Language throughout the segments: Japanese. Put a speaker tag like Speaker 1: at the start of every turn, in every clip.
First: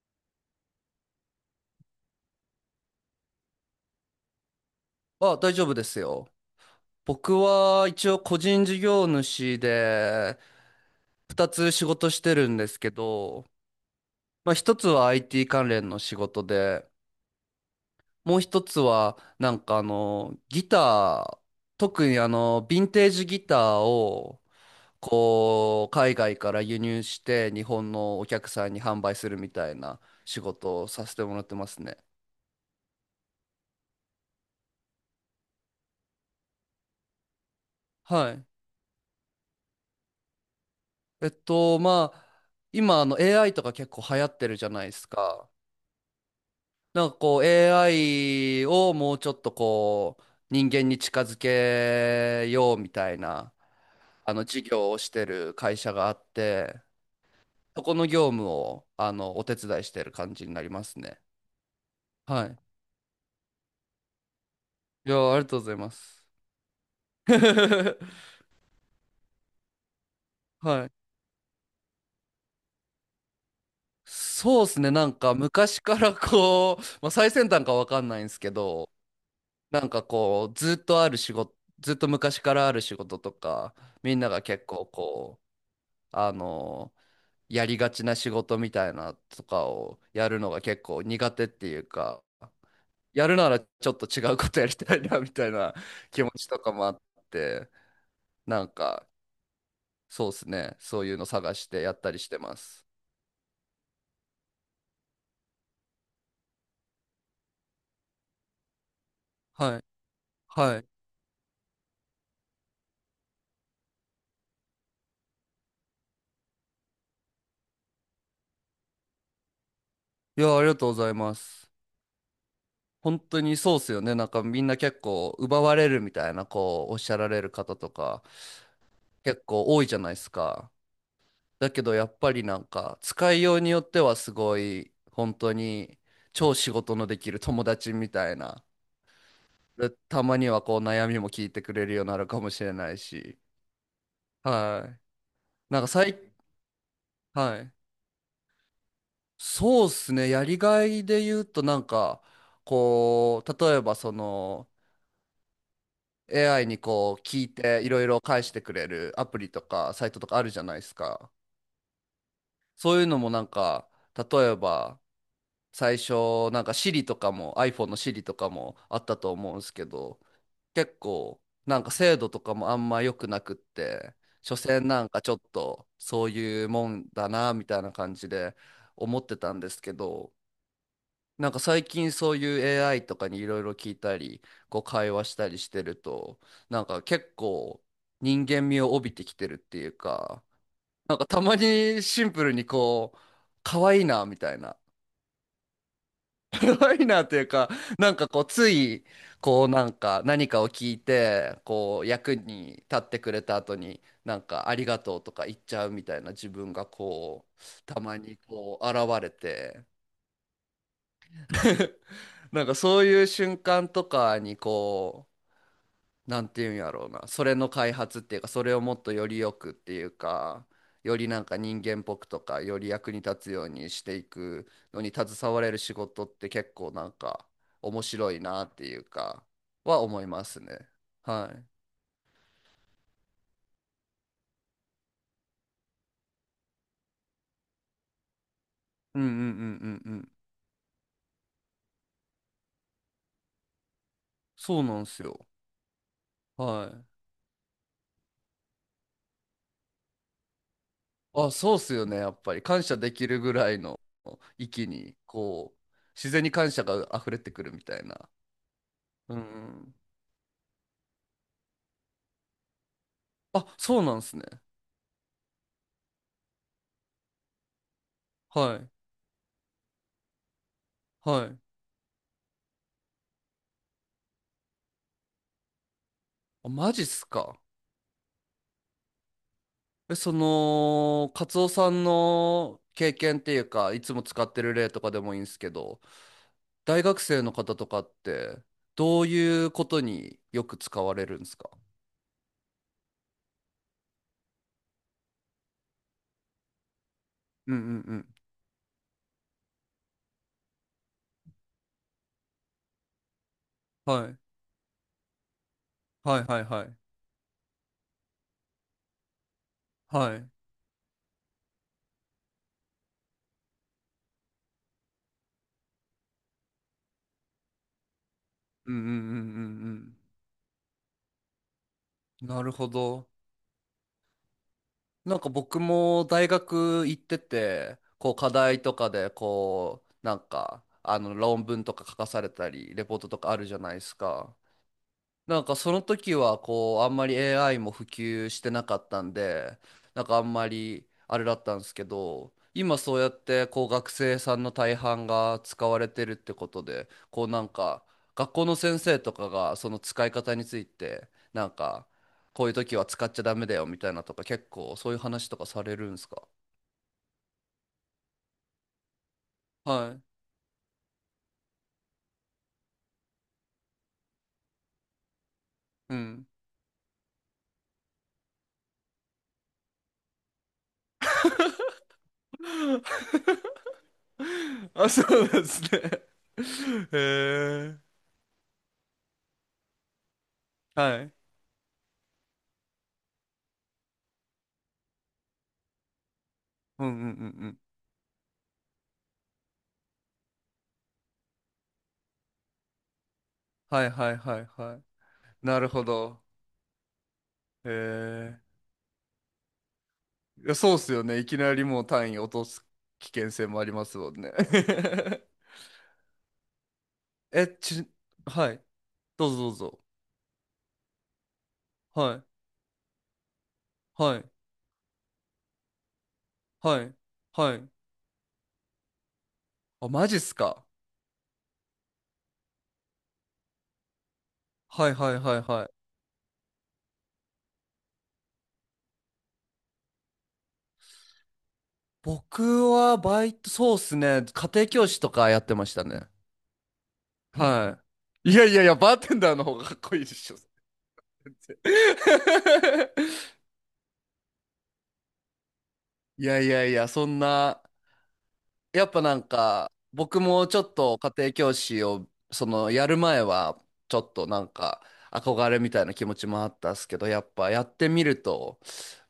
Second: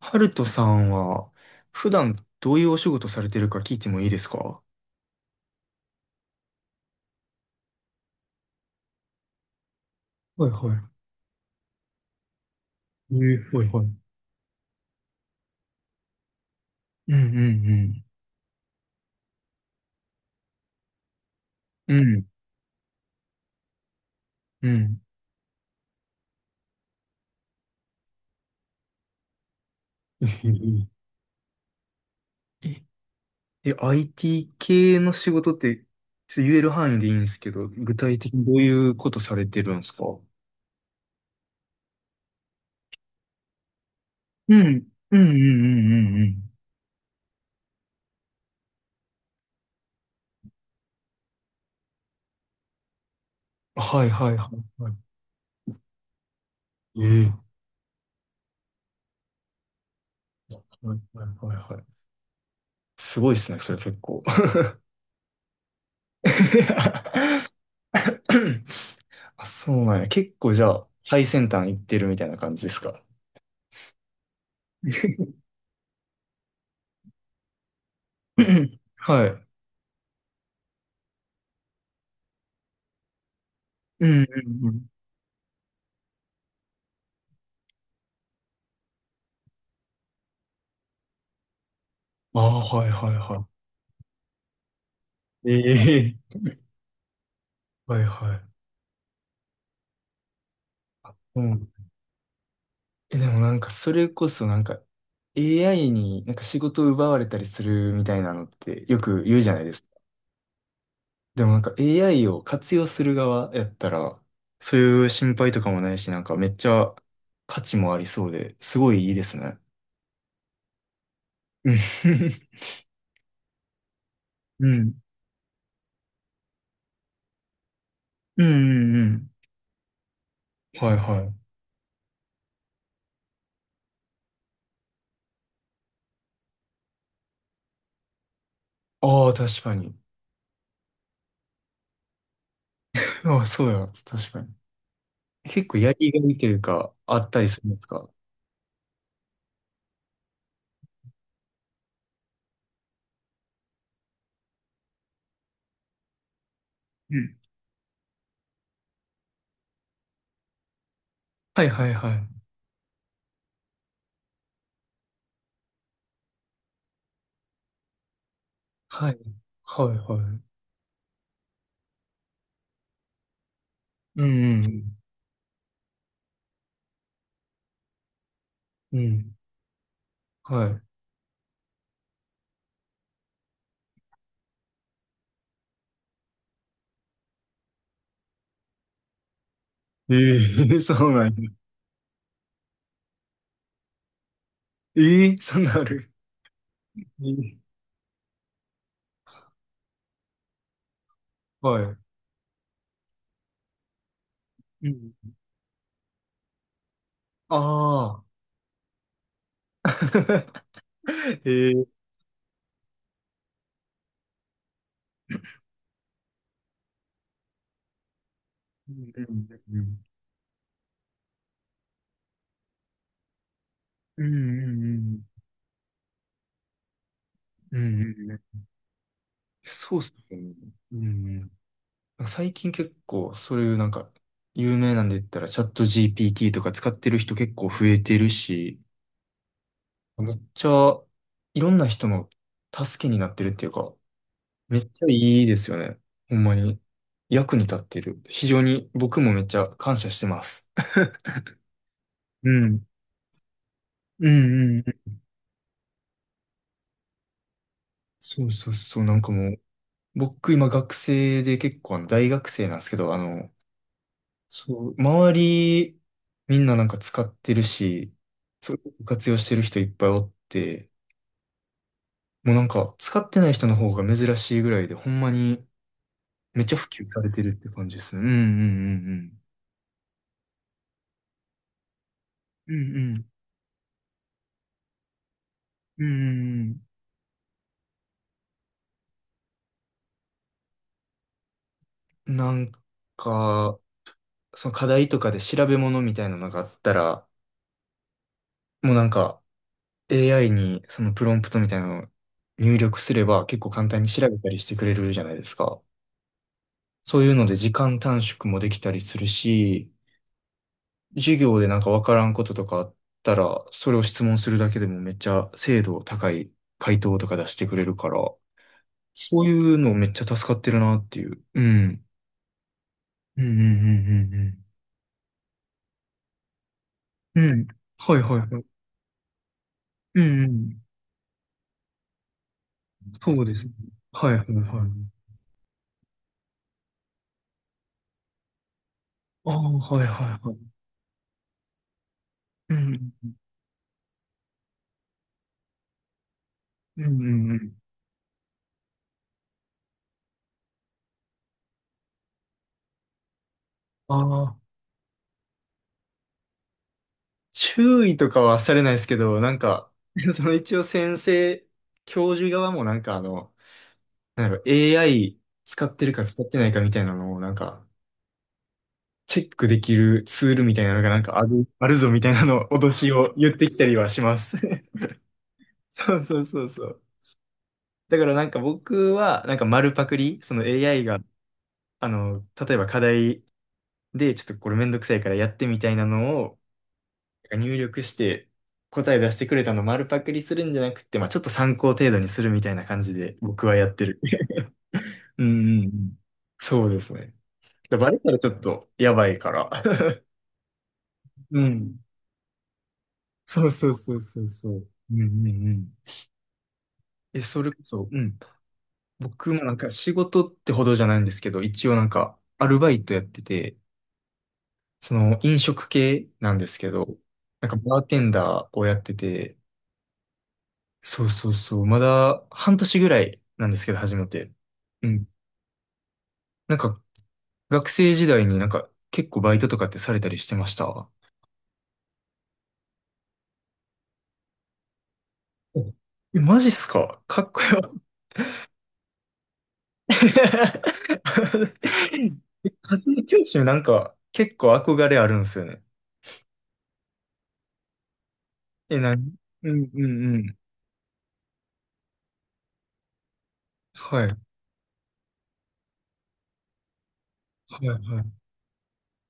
Speaker 1: ハルトさんは、普段どういうお仕事されてるか聞いてもいいですか？
Speaker 2: あ、大丈夫ですよ。僕は一応個人事業主で
Speaker 1: はいは
Speaker 2: 二つ仕事してるんですけ
Speaker 1: い。
Speaker 2: ど、
Speaker 1: はいはい。うん
Speaker 2: まあ1つは IT 関連の仕事で、
Speaker 1: うん
Speaker 2: もう一つはギター、
Speaker 1: うん。
Speaker 2: 特
Speaker 1: う
Speaker 2: に
Speaker 1: ん
Speaker 2: ヴィンテージギターを
Speaker 1: うん。
Speaker 2: こう海外から輸入して日本のお客さんに販売するみたいな
Speaker 1: え
Speaker 2: 仕事
Speaker 1: ー
Speaker 2: をさせてもらってますね。
Speaker 1: え、え IT 系の仕事って、ちょっと言える範囲でいいんですけど、具体
Speaker 2: は
Speaker 1: 的に
Speaker 2: い。
Speaker 1: どういうことされてるんですか？
Speaker 2: まあ今AI とか結構流行って
Speaker 1: う
Speaker 2: るじゃな
Speaker 1: ん、
Speaker 2: いです
Speaker 1: うんうんう
Speaker 2: か。
Speaker 1: んうんうん。
Speaker 2: なんかこう AI をもうちょっとこう人間に近づけようみたいな
Speaker 1: はいはいは
Speaker 2: 事
Speaker 1: いは
Speaker 2: 業を
Speaker 1: い。
Speaker 2: してる会社があって、
Speaker 1: えー
Speaker 2: そこの業務をお手伝いしてる感じになりま
Speaker 1: はい
Speaker 2: すね。
Speaker 1: はいはいはい。
Speaker 2: はい。
Speaker 1: すごいですね、それ結構。
Speaker 2: いや、ありがとうございます。
Speaker 1: あ、そうなんや。結構じゃ
Speaker 2: は
Speaker 1: あ、
Speaker 2: い。
Speaker 1: 最先端行ってるみたいな感じですか？
Speaker 2: そうですね。なんか昔からこう、まあ、最先端かわかんないんですけど、
Speaker 1: はい。
Speaker 2: なんかこう、ずっとある仕事、ずっと昔からある仕事とか、
Speaker 1: うん
Speaker 2: みん
Speaker 1: う
Speaker 2: なが結
Speaker 1: んうん。
Speaker 2: 構こう、あのやりがちな仕事みたいなとかをやるのが結構苦手っていうか、
Speaker 1: ああ、はいはい
Speaker 2: やる
Speaker 1: は
Speaker 2: ならちょっと違うことやりたいなみた
Speaker 1: い。
Speaker 2: いな気持
Speaker 1: ええ
Speaker 2: ちとかもあって、
Speaker 1: はいはい。
Speaker 2: なんかそうですね、そういうの
Speaker 1: う
Speaker 2: 探し
Speaker 1: ん。
Speaker 2: てやったりしてます。
Speaker 1: え、でもなんか、それこそなんか、AI になんか仕事を奪われたりするみたいなのってよく言うじゃないで
Speaker 2: は
Speaker 1: す
Speaker 2: い。
Speaker 1: か。
Speaker 2: はい。
Speaker 1: でもなんか AI を活用する側やったら、そういう心配とかもないし、なんかめっちゃ価値もありそうで、すごいいいですね。
Speaker 2: いや、ありがとうございます。
Speaker 1: うん。
Speaker 2: 本当にそうっすよね。なんか み
Speaker 1: う
Speaker 2: んな
Speaker 1: ん。
Speaker 2: 結構奪われるみたいな、こうおっしゃられる方とか
Speaker 1: うんうんうん。
Speaker 2: 結構多いじゃないですか。
Speaker 1: はいはい。
Speaker 2: だけどやっぱりなんか使いようによってはすごい本当に超仕事のできる友達みたいな。
Speaker 1: ああ、確か
Speaker 2: で
Speaker 1: に。
Speaker 2: たまにはこう悩みも聞いてくれるようになるかもしれない
Speaker 1: あ
Speaker 2: し。
Speaker 1: あ、そうや。確かに。
Speaker 2: はい。
Speaker 1: 結構
Speaker 2: なんか
Speaker 1: やりが
Speaker 2: 最、
Speaker 1: いというか、あったり
Speaker 2: は
Speaker 1: するん
Speaker 2: い。
Speaker 1: ですか？
Speaker 2: そうっすね。やりがいで言うとなんかこう、例えばその AI に
Speaker 1: う
Speaker 2: こう
Speaker 1: ん
Speaker 2: 聞いていろいろ返してくれるアプリとかサイトとかあるじゃないですか。
Speaker 1: はいはいはい。
Speaker 2: そういうのもなんか例えば最初なんか Siri とかも iPhone の Siri とかもあっ
Speaker 1: は
Speaker 2: た
Speaker 1: い。
Speaker 2: と思うんです
Speaker 1: は
Speaker 2: け
Speaker 1: いは
Speaker 2: ど、
Speaker 1: い。
Speaker 2: 結構なんか精度とかもあんま良くなくって、
Speaker 1: うんう
Speaker 2: 所詮
Speaker 1: ん
Speaker 2: なんかちょっとそういうもんだなみたいな感じで
Speaker 1: うん。う
Speaker 2: 思っ
Speaker 1: ん。
Speaker 2: てたんですけど、
Speaker 1: は
Speaker 2: なんか最近そういう AI とかにいろいろ聞いたりこう会話したりしてると、なんか結構人間味を帯びてきてるっていう
Speaker 1: い。
Speaker 2: か、
Speaker 1: ええ そう
Speaker 2: なんか
Speaker 1: なん
Speaker 2: た
Speaker 1: や。
Speaker 2: まにシンプルにこう可愛いなみたいな、
Speaker 1: ええそんなんある。
Speaker 2: ごいなというか、
Speaker 1: ええ
Speaker 2: なんかこう、つい、こう、なんか、何かを聞いて、
Speaker 1: はい。
Speaker 2: こう、役に立ってくれた後に、なんか、あり
Speaker 1: う
Speaker 2: が
Speaker 1: ん
Speaker 2: とうとか言っちゃうみたいな自分が、こう、たま
Speaker 1: ああ。
Speaker 2: に、こう、現れて、
Speaker 1: ええ
Speaker 2: なんか、そういう瞬間とかに、なんていうんやろうな、それの開発っていうか、それを
Speaker 1: う
Speaker 2: もっ
Speaker 1: ん
Speaker 2: と
Speaker 1: う
Speaker 2: より
Speaker 1: ん
Speaker 2: よくっ
Speaker 1: う
Speaker 2: て
Speaker 1: ん
Speaker 2: いうか、よりなんか人間っぽくとか、より役に立つようにして
Speaker 1: う
Speaker 2: いくのに
Speaker 1: ん。
Speaker 2: 携われる仕事って結構なんか
Speaker 1: うん
Speaker 2: 面
Speaker 1: うんうんうんうんうん
Speaker 2: 白い
Speaker 1: う
Speaker 2: な
Speaker 1: ん
Speaker 2: っていうか
Speaker 1: そう
Speaker 2: は
Speaker 1: っ
Speaker 2: 思
Speaker 1: す
Speaker 2: い
Speaker 1: よ
Speaker 2: ま
Speaker 1: ね。
Speaker 2: すね。
Speaker 1: うんうん。なん
Speaker 2: はい。
Speaker 1: か最近結構、そういうなんか、有名なんで言ったら、チャット GPT とか使ってる人結構増えてるし、
Speaker 2: うんうんうんうんうん。
Speaker 1: めっちゃ、いろんな人の助けになってるっていうか、め
Speaker 2: そう
Speaker 1: っ
Speaker 2: な
Speaker 1: ち
Speaker 2: ん
Speaker 1: ゃ
Speaker 2: です
Speaker 1: いい
Speaker 2: よ。
Speaker 1: ですよね。ほんまに。
Speaker 2: はい。
Speaker 1: 役に立ってる。非常に僕もめっちゃ感謝してます。
Speaker 2: あ、そうっすよね。やっ ぱ
Speaker 1: う
Speaker 2: り感
Speaker 1: ん。
Speaker 2: 謝できるぐらいの
Speaker 1: うんうん
Speaker 2: 域
Speaker 1: う
Speaker 2: に
Speaker 1: ん。
Speaker 2: こう自然に感謝が溢れてくるみたいな。
Speaker 1: そうそうそう。なんか
Speaker 2: うんう
Speaker 1: もう、
Speaker 2: ん。
Speaker 1: 僕今学生で結構あの大学生なんですけど、あの、
Speaker 2: あ、そうなんですね。
Speaker 1: そう、周り、みんななんか使ってるし、そう
Speaker 2: は
Speaker 1: いう
Speaker 2: い。
Speaker 1: こと活用してる人いっぱいおって、
Speaker 2: はい。
Speaker 1: もうなんか使ってない人の方が珍しいぐらいで、ほんまにめっ
Speaker 2: あ、
Speaker 1: ちゃ普
Speaker 2: マジっ
Speaker 1: 及さ
Speaker 2: す
Speaker 1: れてるっ
Speaker 2: か。
Speaker 1: て感じですね。うんうん
Speaker 2: え、その、カツオさん
Speaker 1: うんうん。
Speaker 2: の
Speaker 1: うんう
Speaker 2: 経
Speaker 1: ん。
Speaker 2: 験っていうか、いつも使ってる例とかでもいいんですけど、
Speaker 1: うんうん
Speaker 2: 大学生の方とかって、どういうことによく使われるんですか？
Speaker 1: うん。なんか、その課題とかで調べ物みたいなのがあったら、
Speaker 2: うんうんうん。
Speaker 1: もうなんか AI にそのプロンプトみたいなのを入力すれば結構簡単に調
Speaker 2: は
Speaker 1: べ
Speaker 2: い。
Speaker 1: たりしてくれるじゃないですか。
Speaker 2: はいはいはい。
Speaker 1: そういうので時間短縮もできたりするし、
Speaker 2: はい。
Speaker 1: 授業でなんかわからんこととかあったら、それを質問するだけでもめっちゃ精度高い回答とか出してくれるから、
Speaker 2: うんうんうんう
Speaker 1: そういうのめっ
Speaker 2: ん
Speaker 1: ちゃ助かってるなっていう。うん。
Speaker 2: うん。なるほど。
Speaker 1: うんうんう
Speaker 2: なんか僕も大学行っ
Speaker 1: ん
Speaker 2: て
Speaker 1: うんうん。うん。
Speaker 2: て、
Speaker 1: はい
Speaker 2: こう
Speaker 1: はい
Speaker 2: 課
Speaker 1: はい。
Speaker 2: 題とかで、こう、
Speaker 1: う
Speaker 2: な
Speaker 1: ん
Speaker 2: ん
Speaker 1: うん。
Speaker 2: か、あの論文とか書かされたり、レポート
Speaker 1: そ
Speaker 2: と
Speaker 1: う
Speaker 2: か
Speaker 1: で
Speaker 2: あ
Speaker 1: す
Speaker 2: る
Speaker 1: ね。
Speaker 2: じゃないです
Speaker 1: はいはい
Speaker 2: か。
Speaker 1: はい。
Speaker 2: なんかその時はこうあんまり AI も普及してなかったん
Speaker 1: ああ、
Speaker 2: で、
Speaker 1: はい
Speaker 2: な
Speaker 1: は
Speaker 2: ん
Speaker 1: い
Speaker 2: かあん
Speaker 1: はい。
Speaker 2: まりあれだったんですけど、
Speaker 1: う
Speaker 2: 今
Speaker 1: ん。
Speaker 2: そうやってこう学生さんの大半が使われてるってこと
Speaker 1: うん
Speaker 2: で、
Speaker 1: う
Speaker 2: こう
Speaker 1: んう
Speaker 2: なん
Speaker 1: ん。
Speaker 2: か学校の先生とかがその使い方についてなんか、こういう時は使っちゃダメだよみたい
Speaker 1: あ
Speaker 2: なとか、
Speaker 1: あ、
Speaker 2: 結構そういう話とかされるんですか？
Speaker 1: 注意とかはされないですけど、なんか、
Speaker 2: はい。
Speaker 1: その一応先生、教授側もなんかあの、なんだろう、AI 使ってる
Speaker 2: う
Speaker 1: か使っ
Speaker 2: ん。
Speaker 1: てないかみたいなのを、なんか、チェックできるツールみたいなのがなんかあるぞみたいなの脅しを言ってきたりはします。
Speaker 2: あ、そうなんです ね。
Speaker 1: そうそうそうそう。
Speaker 2: へえ。
Speaker 1: だからなんか僕は、なんか丸パクリ、その AI が、
Speaker 2: はい。
Speaker 1: あの、例えば課題で、ちょっとこれめんどくさいからやってみたいなのを、
Speaker 2: うんうんうんう
Speaker 1: なんか入
Speaker 2: ん。
Speaker 1: 力して、答え出してくれたのを丸パクリするんじゃなくて、まあちょっと参考程度にするみたいな感じで僕はやって
Speaker 2: はい
Speaker 1: る。
Speaker 2: はいはい はい。
Speaker 1: うん
Speaker 2: な
Speaker 1: うんう
Speaker 2: るほ
Speaker 1: ん。
Speaker 2: ど。
Speaker 1: そうですね。
Speaker 2: へ
Speaker 1: でバレたらちょっ
Speaker 2: え。
Speaker 1: とやばいから。
Speaker 2: いや、そうっすよね。いき
Speaker 1: う
Speaker 2: なり
Speaker 1: ん。
Speaker 2: もう単位落とす危険
Speaker 1: そ
Speaker 2: 性
Speaker 1: う
Speaker 2: もあ
Speaker 1: そ
Speaker 2: り
Speaker 1: う
Speaker 2: ま
Speaker 1: そ
Speaker 2: す
Speaker 1: う
Speaker 2: もん
Speaker 1: そう
Speaker 2: ね。
Speaker 1: そう。うんうん うん。え、そ
Speaker 2: え、
Speaker 1: れこ
Speaker 2: ち、
Speaker 1: そ、うん。
Speaker 2: はい。どう
Speaker 1: 僕
Speaker 2: ぞ
Speaker 1: も
Speaker 2: ど
Speaker 1: な
Speaker 2: う
Speaker 1: んか
Speaker 2: ぞ。
Speaker 1: 仕事ってほどじゃないんですけど、一応なん
Speaker 2: は
Speaker 1: か
Speaker 2: い。
Speaker 1: アルバイトやってて、
Speaker 2: はい。
Speaker 1: その飲食系なんですけ
Speaker 2: は
Speaker 1: ど、
Speaker 2: い。
Speaker 1: なん
Speaker 2: は
Speaker 1: か
Speaker 2: い。
Speaker 1: バーテンダーをやってて、
Speaker 2: あ、マジっすか。
Speaker 1: そうそうそう、まだ半年ぐらいなんですけど、初めて。
Speaker 2: は
Speaker 1: う
Speaker 2: い
Speaker 1: ん。
Speaker 2: はいはいはい。
Speaker 1: なんか学生時代になんか結構バイトとかってされたりしてました？
Speaker 2: 僕はバイト、そうっすね。家庭教師とかやって
Speaker 1: お
Speaker 2: ましたね。
Speaker 1: え、マジっすかかっこよ。
Speaker 2: はい。いやいやいや、バーテンダーの方がかっこいいでしょ。そ
Speaker 1: 家
Speaker 2: れ
Speaker 1: 庭教 師なんか結構憧れあるんですよね。
Speaker 2: いやいやいや、そんな。
Speaker 1: え、
Speaker 2: やっ
Speaker 1: な
Speaker 2: ぱ
Speaker 1: に
Speaker 2: なん
Speaker 1: うん
Speaker 2: か、
Speaker 1: うんう
Speaker 2: 僕
Speaker 1: ん。
Speaker 2: もちょっと家庭教師を、その、やる前は、ちょ
Speaker 1: はい。
Speaker 2: っ
Speaker 1: は
Speaker 2: となんか、憧れみたいな気持ちもあったっすけど、やっぱや
Speaker 1: い
Speaker 2: っ
Speaker 1: は
Speaker 2: てみる
Speaker 1: い。
Speaker 2: と、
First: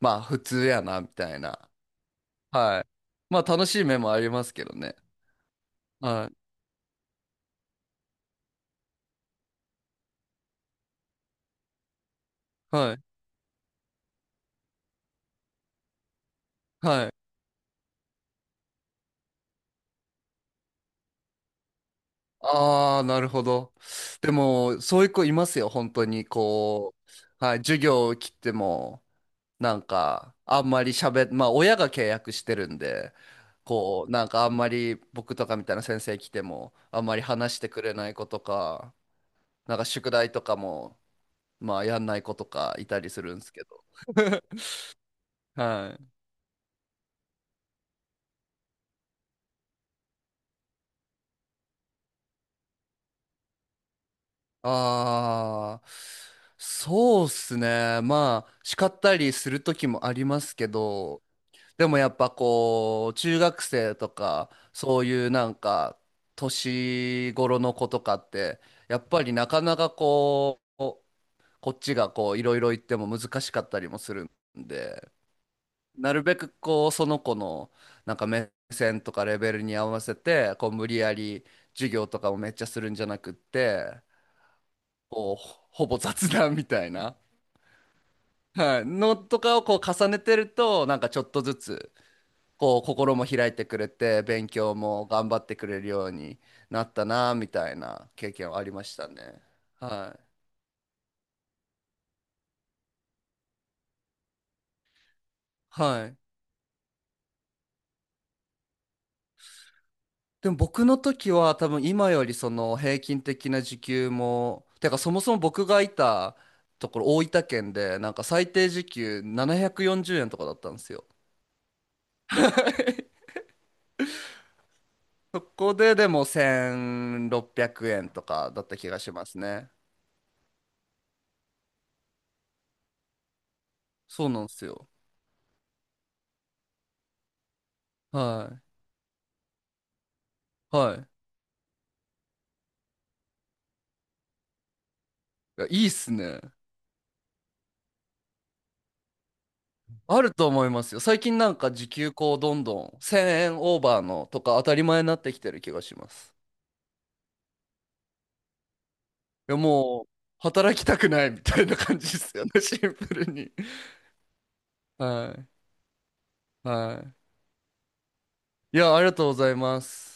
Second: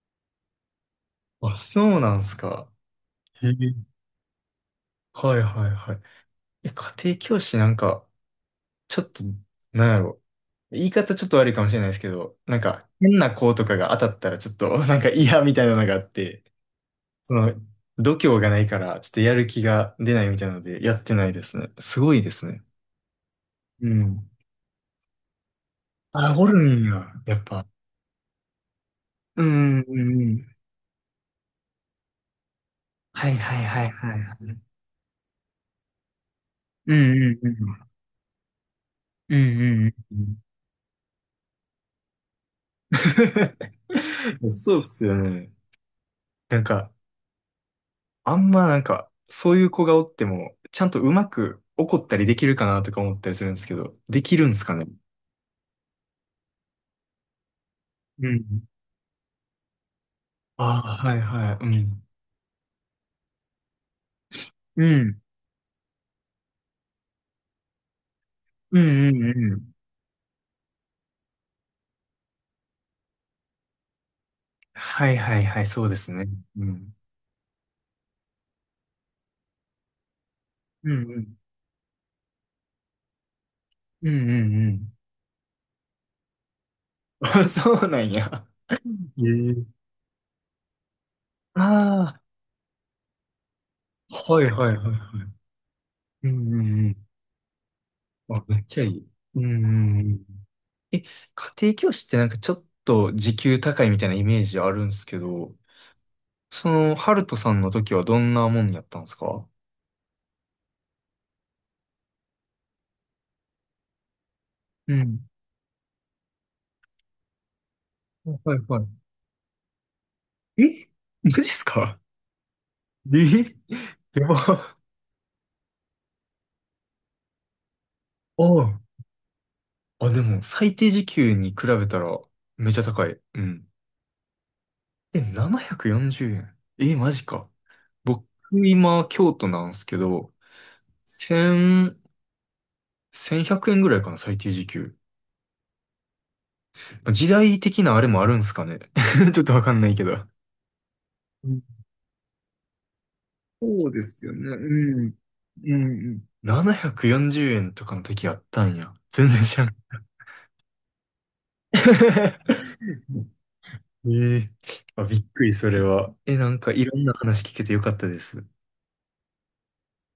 Speaker 2: まあ、普通やな、みたい
Speaker 1: あ、
Speaker 2: な。
Speaker 1: そうなんすか。
Speaker 2: はい。まあ、
Speaker 1: へえ。
Speaker 2: 楽しい面もありますけどね。
Speaker 1: はいはいはい。
Speaker 2: はい。
Speaker 1: え、家庭教師なんか、ちょっと、なんやろ。言い方ちょっと悪いかもしれないですけど、なんか
Speaker 2: はい。
Speaker 1: 変な子とかが当たったらちょっと なんか嫌みたいなのがあって、
Speaker 2: はい。
Speaker 1: その度胸がないからちょっとやる気が出ないみたいなのでやってないですね。すごいですね。
Speaker 2: ああ、なるほど。
Speaker 1: うん。
Speaker 2: でも、そういう子いますよ、本当に。
Speaker 1: あ、おるん
Speaker 2: こ
Speaker 1: や、やっ
Speaker 2: う、はい、
Speaker 1: ぱ。
Speaker 2: 授業を切っても、
Speaker 1: う
Speaker 2: な
Speaker 1: ん、
Speaker 2: ん
Speaker 1: うん、う
Speaker 2: か、
Speaker 1: ん。
Speaker 2: あんまり喋っ、まあ、親が契約してるんで、
Speaker 1: はいはいはい
Speaker 2: こう、
Speaker 1: はい
Speaker 2: なん
Speaker 1: は
Speaker 2: かあん
Speaker 1: い。
Speaker 2: まり僕とかみたいな先生来ても、
Speaker 1: う
Speaker 2: あん
Speaker 1: ん、
Speaker 2: まり
Speaker 1: うん、う
Speaker 2: 話してく
Speaker 1: ん。
Speaker 2: れない子とか、
Speaker 1: う
Speaker 2: なんか
Speaker 1: ん、
Speaker 2: 宿
Speaker 1: う
Speaker 2: 題
Speaker 1: ん、
Speaker 2: とかも、まあ、やんない子とかいたりするんですけど。
Speaker 1: うん。そうっすよね。
Speaker 2: はい。
Speaker 1: なんか、あんまなんか、そういう子がおっても、ちゃんとうまく怒ったりできるかなとか思ったりするんですけど、できるんですかね。
Speaker 2: ああ、そうっすね。
Speaker 1: う
Speaker 2: まあ、
Speaker 1: ん。
Speaker 2: 叱ったりする時もあります
Speaker 1: あ
Speaker 2: け
Speaker 1: あ、はい
Speaker 2: ど、
Speaker 1: はい。う
Speaker 2: でも
Speaker 1: ん。
Speaker 2: やっぱこう、中学生とか、
Speaker 1: う
Speaker 2: そう
Speaker 1: ん。
Speaker 2: いうなんか、年頃の子とかって、
Speaker 1: う
Speaker 2: やっ
Speaker 1: んう
Speaker 2: ぱりな
Speaker 1: んう
Speaker 2: か
Speaker 1: ん。
Speaker 2: なかこう、こっちがこう、いろいろ言っても難しかったりもするんで、
Speaker 1: はいはいはい、そうです
Speaker 2: なる
Speaker 1: ね。
Speaker 2: べく
Speaker 1: う
Speaker 2: こう、
Speaker 1: ん。
Speaker 2: その子のなんか目線とかレベルに合わせて、こう、無
Speaker 1: う
Speaker 2: 理
Speaker 1: ん
Speaker 2: や
Speaker 1: うん。
Speaker 2: り授業とかをめっちゃするんじゃなくって、
Speaker 1: うんうんうん。
Speaker 2: こう、ほぼ雑談みたいな、
Speaker 1: あそうなんや。
Speaker 2: はい、の
Speaker 1: え
Speaker 2: と
Speaker 1: え。
Speaker 2: かをこう、重ねてると、なんかちょっとずつ、
Speaker 1: ああ、
Speaker 2: こう心も開いてくれて
Speaker 1: は
Speaker 2: 勉
Speaker 1: いは
Speaker 2: 強
Speaker 1: いはいはい。
Speaker 2: も頑張ってくれるよう
Speaker 1: う
Speaker 2: に
Speaker 1: んうん
Speaker 2: な
Speaker 1: う
Speaker 2: った
Speaker 1: ん。
Speaker 2: なみたいな経
Speaker 1: あ、
Speaker 2: 験は
Speaker 1: め
Speaker 2: あ
Speaker 1: っ
Speaker 2: り
Speaker 1: ち
Speaker 2: ま
Speaker 1: ゃい
Speaker 2: した
Speaker 1: い。う
Speaker 2: ね。
Speaker 1: んうんう
Speaker 2: はい。
Speaker 1: ん。え、家庭教師ってなんかちょっと時給高いみたいなイメージあるんですけど、
Speaker 2: はい。
Speaker 1: その、ハルトさんの時はどんなもんやったんですか？
Speaker 2: でも僕の時は多分今よりその平均的な時給も、
Speaker 1: う
Speaker 2: かそ
Speaker 1: ん。
Speaker 2: もそも僕がいたところ大分県でなんか最
Speaker 1: はい
Speaker 2: 低時
Speaker 1: は
Speaker 2: 給740円とかだっ
Speaker 1: い。
Speaker 2: たんで
Speaker 1: え
Speaker 2: すよ。
Speaker 1: マジっすかえやば。あ
Speaker 2: そこででも1600円とかだった
Speaker 1: あ。
Speaker 2: 気がしますね。
Speaker 1: あ、でも、最低時給に比べたら、めちゃ高い。うん。
Speaker 2: そうなんですよ。
Speaker 1: え、740円。え、マジか。僕、
Speaker 2: はい。
Speaker 1: 今、京都なんですけど、
Speaker 2: はい。い
Speaker 1: せん1100円ぐらいかな、最低時給。
Speaker 2: や、いいっすね。
Speaker 1: まあ時代的なあれもあるんすかね。ちょっとわかんないけ
Speaker 2: あ
Speaker 1: ど。
Speaker 2: ると思いますよ。最近なんか時給こうどんどん1000円オー
Speaker 1: そう
Speaker 2: バー
Speaker 1: です
Speaker 2: の
Speaker 1: よね。
Speaker 2: とか当たり
Speaker 1: う
Speaker 2: 前にな
Speaker 1: ん。
Speaker 2: ってきてる気
Speaker 1: う
Speaker 2: がしま
Speaker 1: ん。
Speaker 2: す。
Speaker 1: 740円とかの時あったんや。全然
Speaker 2: い
Speaker 1: 知
Speaker 2: や
Speaker 1: らん。
Speaker 2: もう働きたくないみたいな感じですよね、シンプルに。
Speaker 1: ええあ、びっ
Speaker 2: は
Speaker 1: く
Speaker 2: い。
Speaker 1: り、それは。え、なんかいろんな
Speaker 2: は
Speaker 1: 話聞けてよかったです。
Speaker 2: い。いや、ありがとうございます。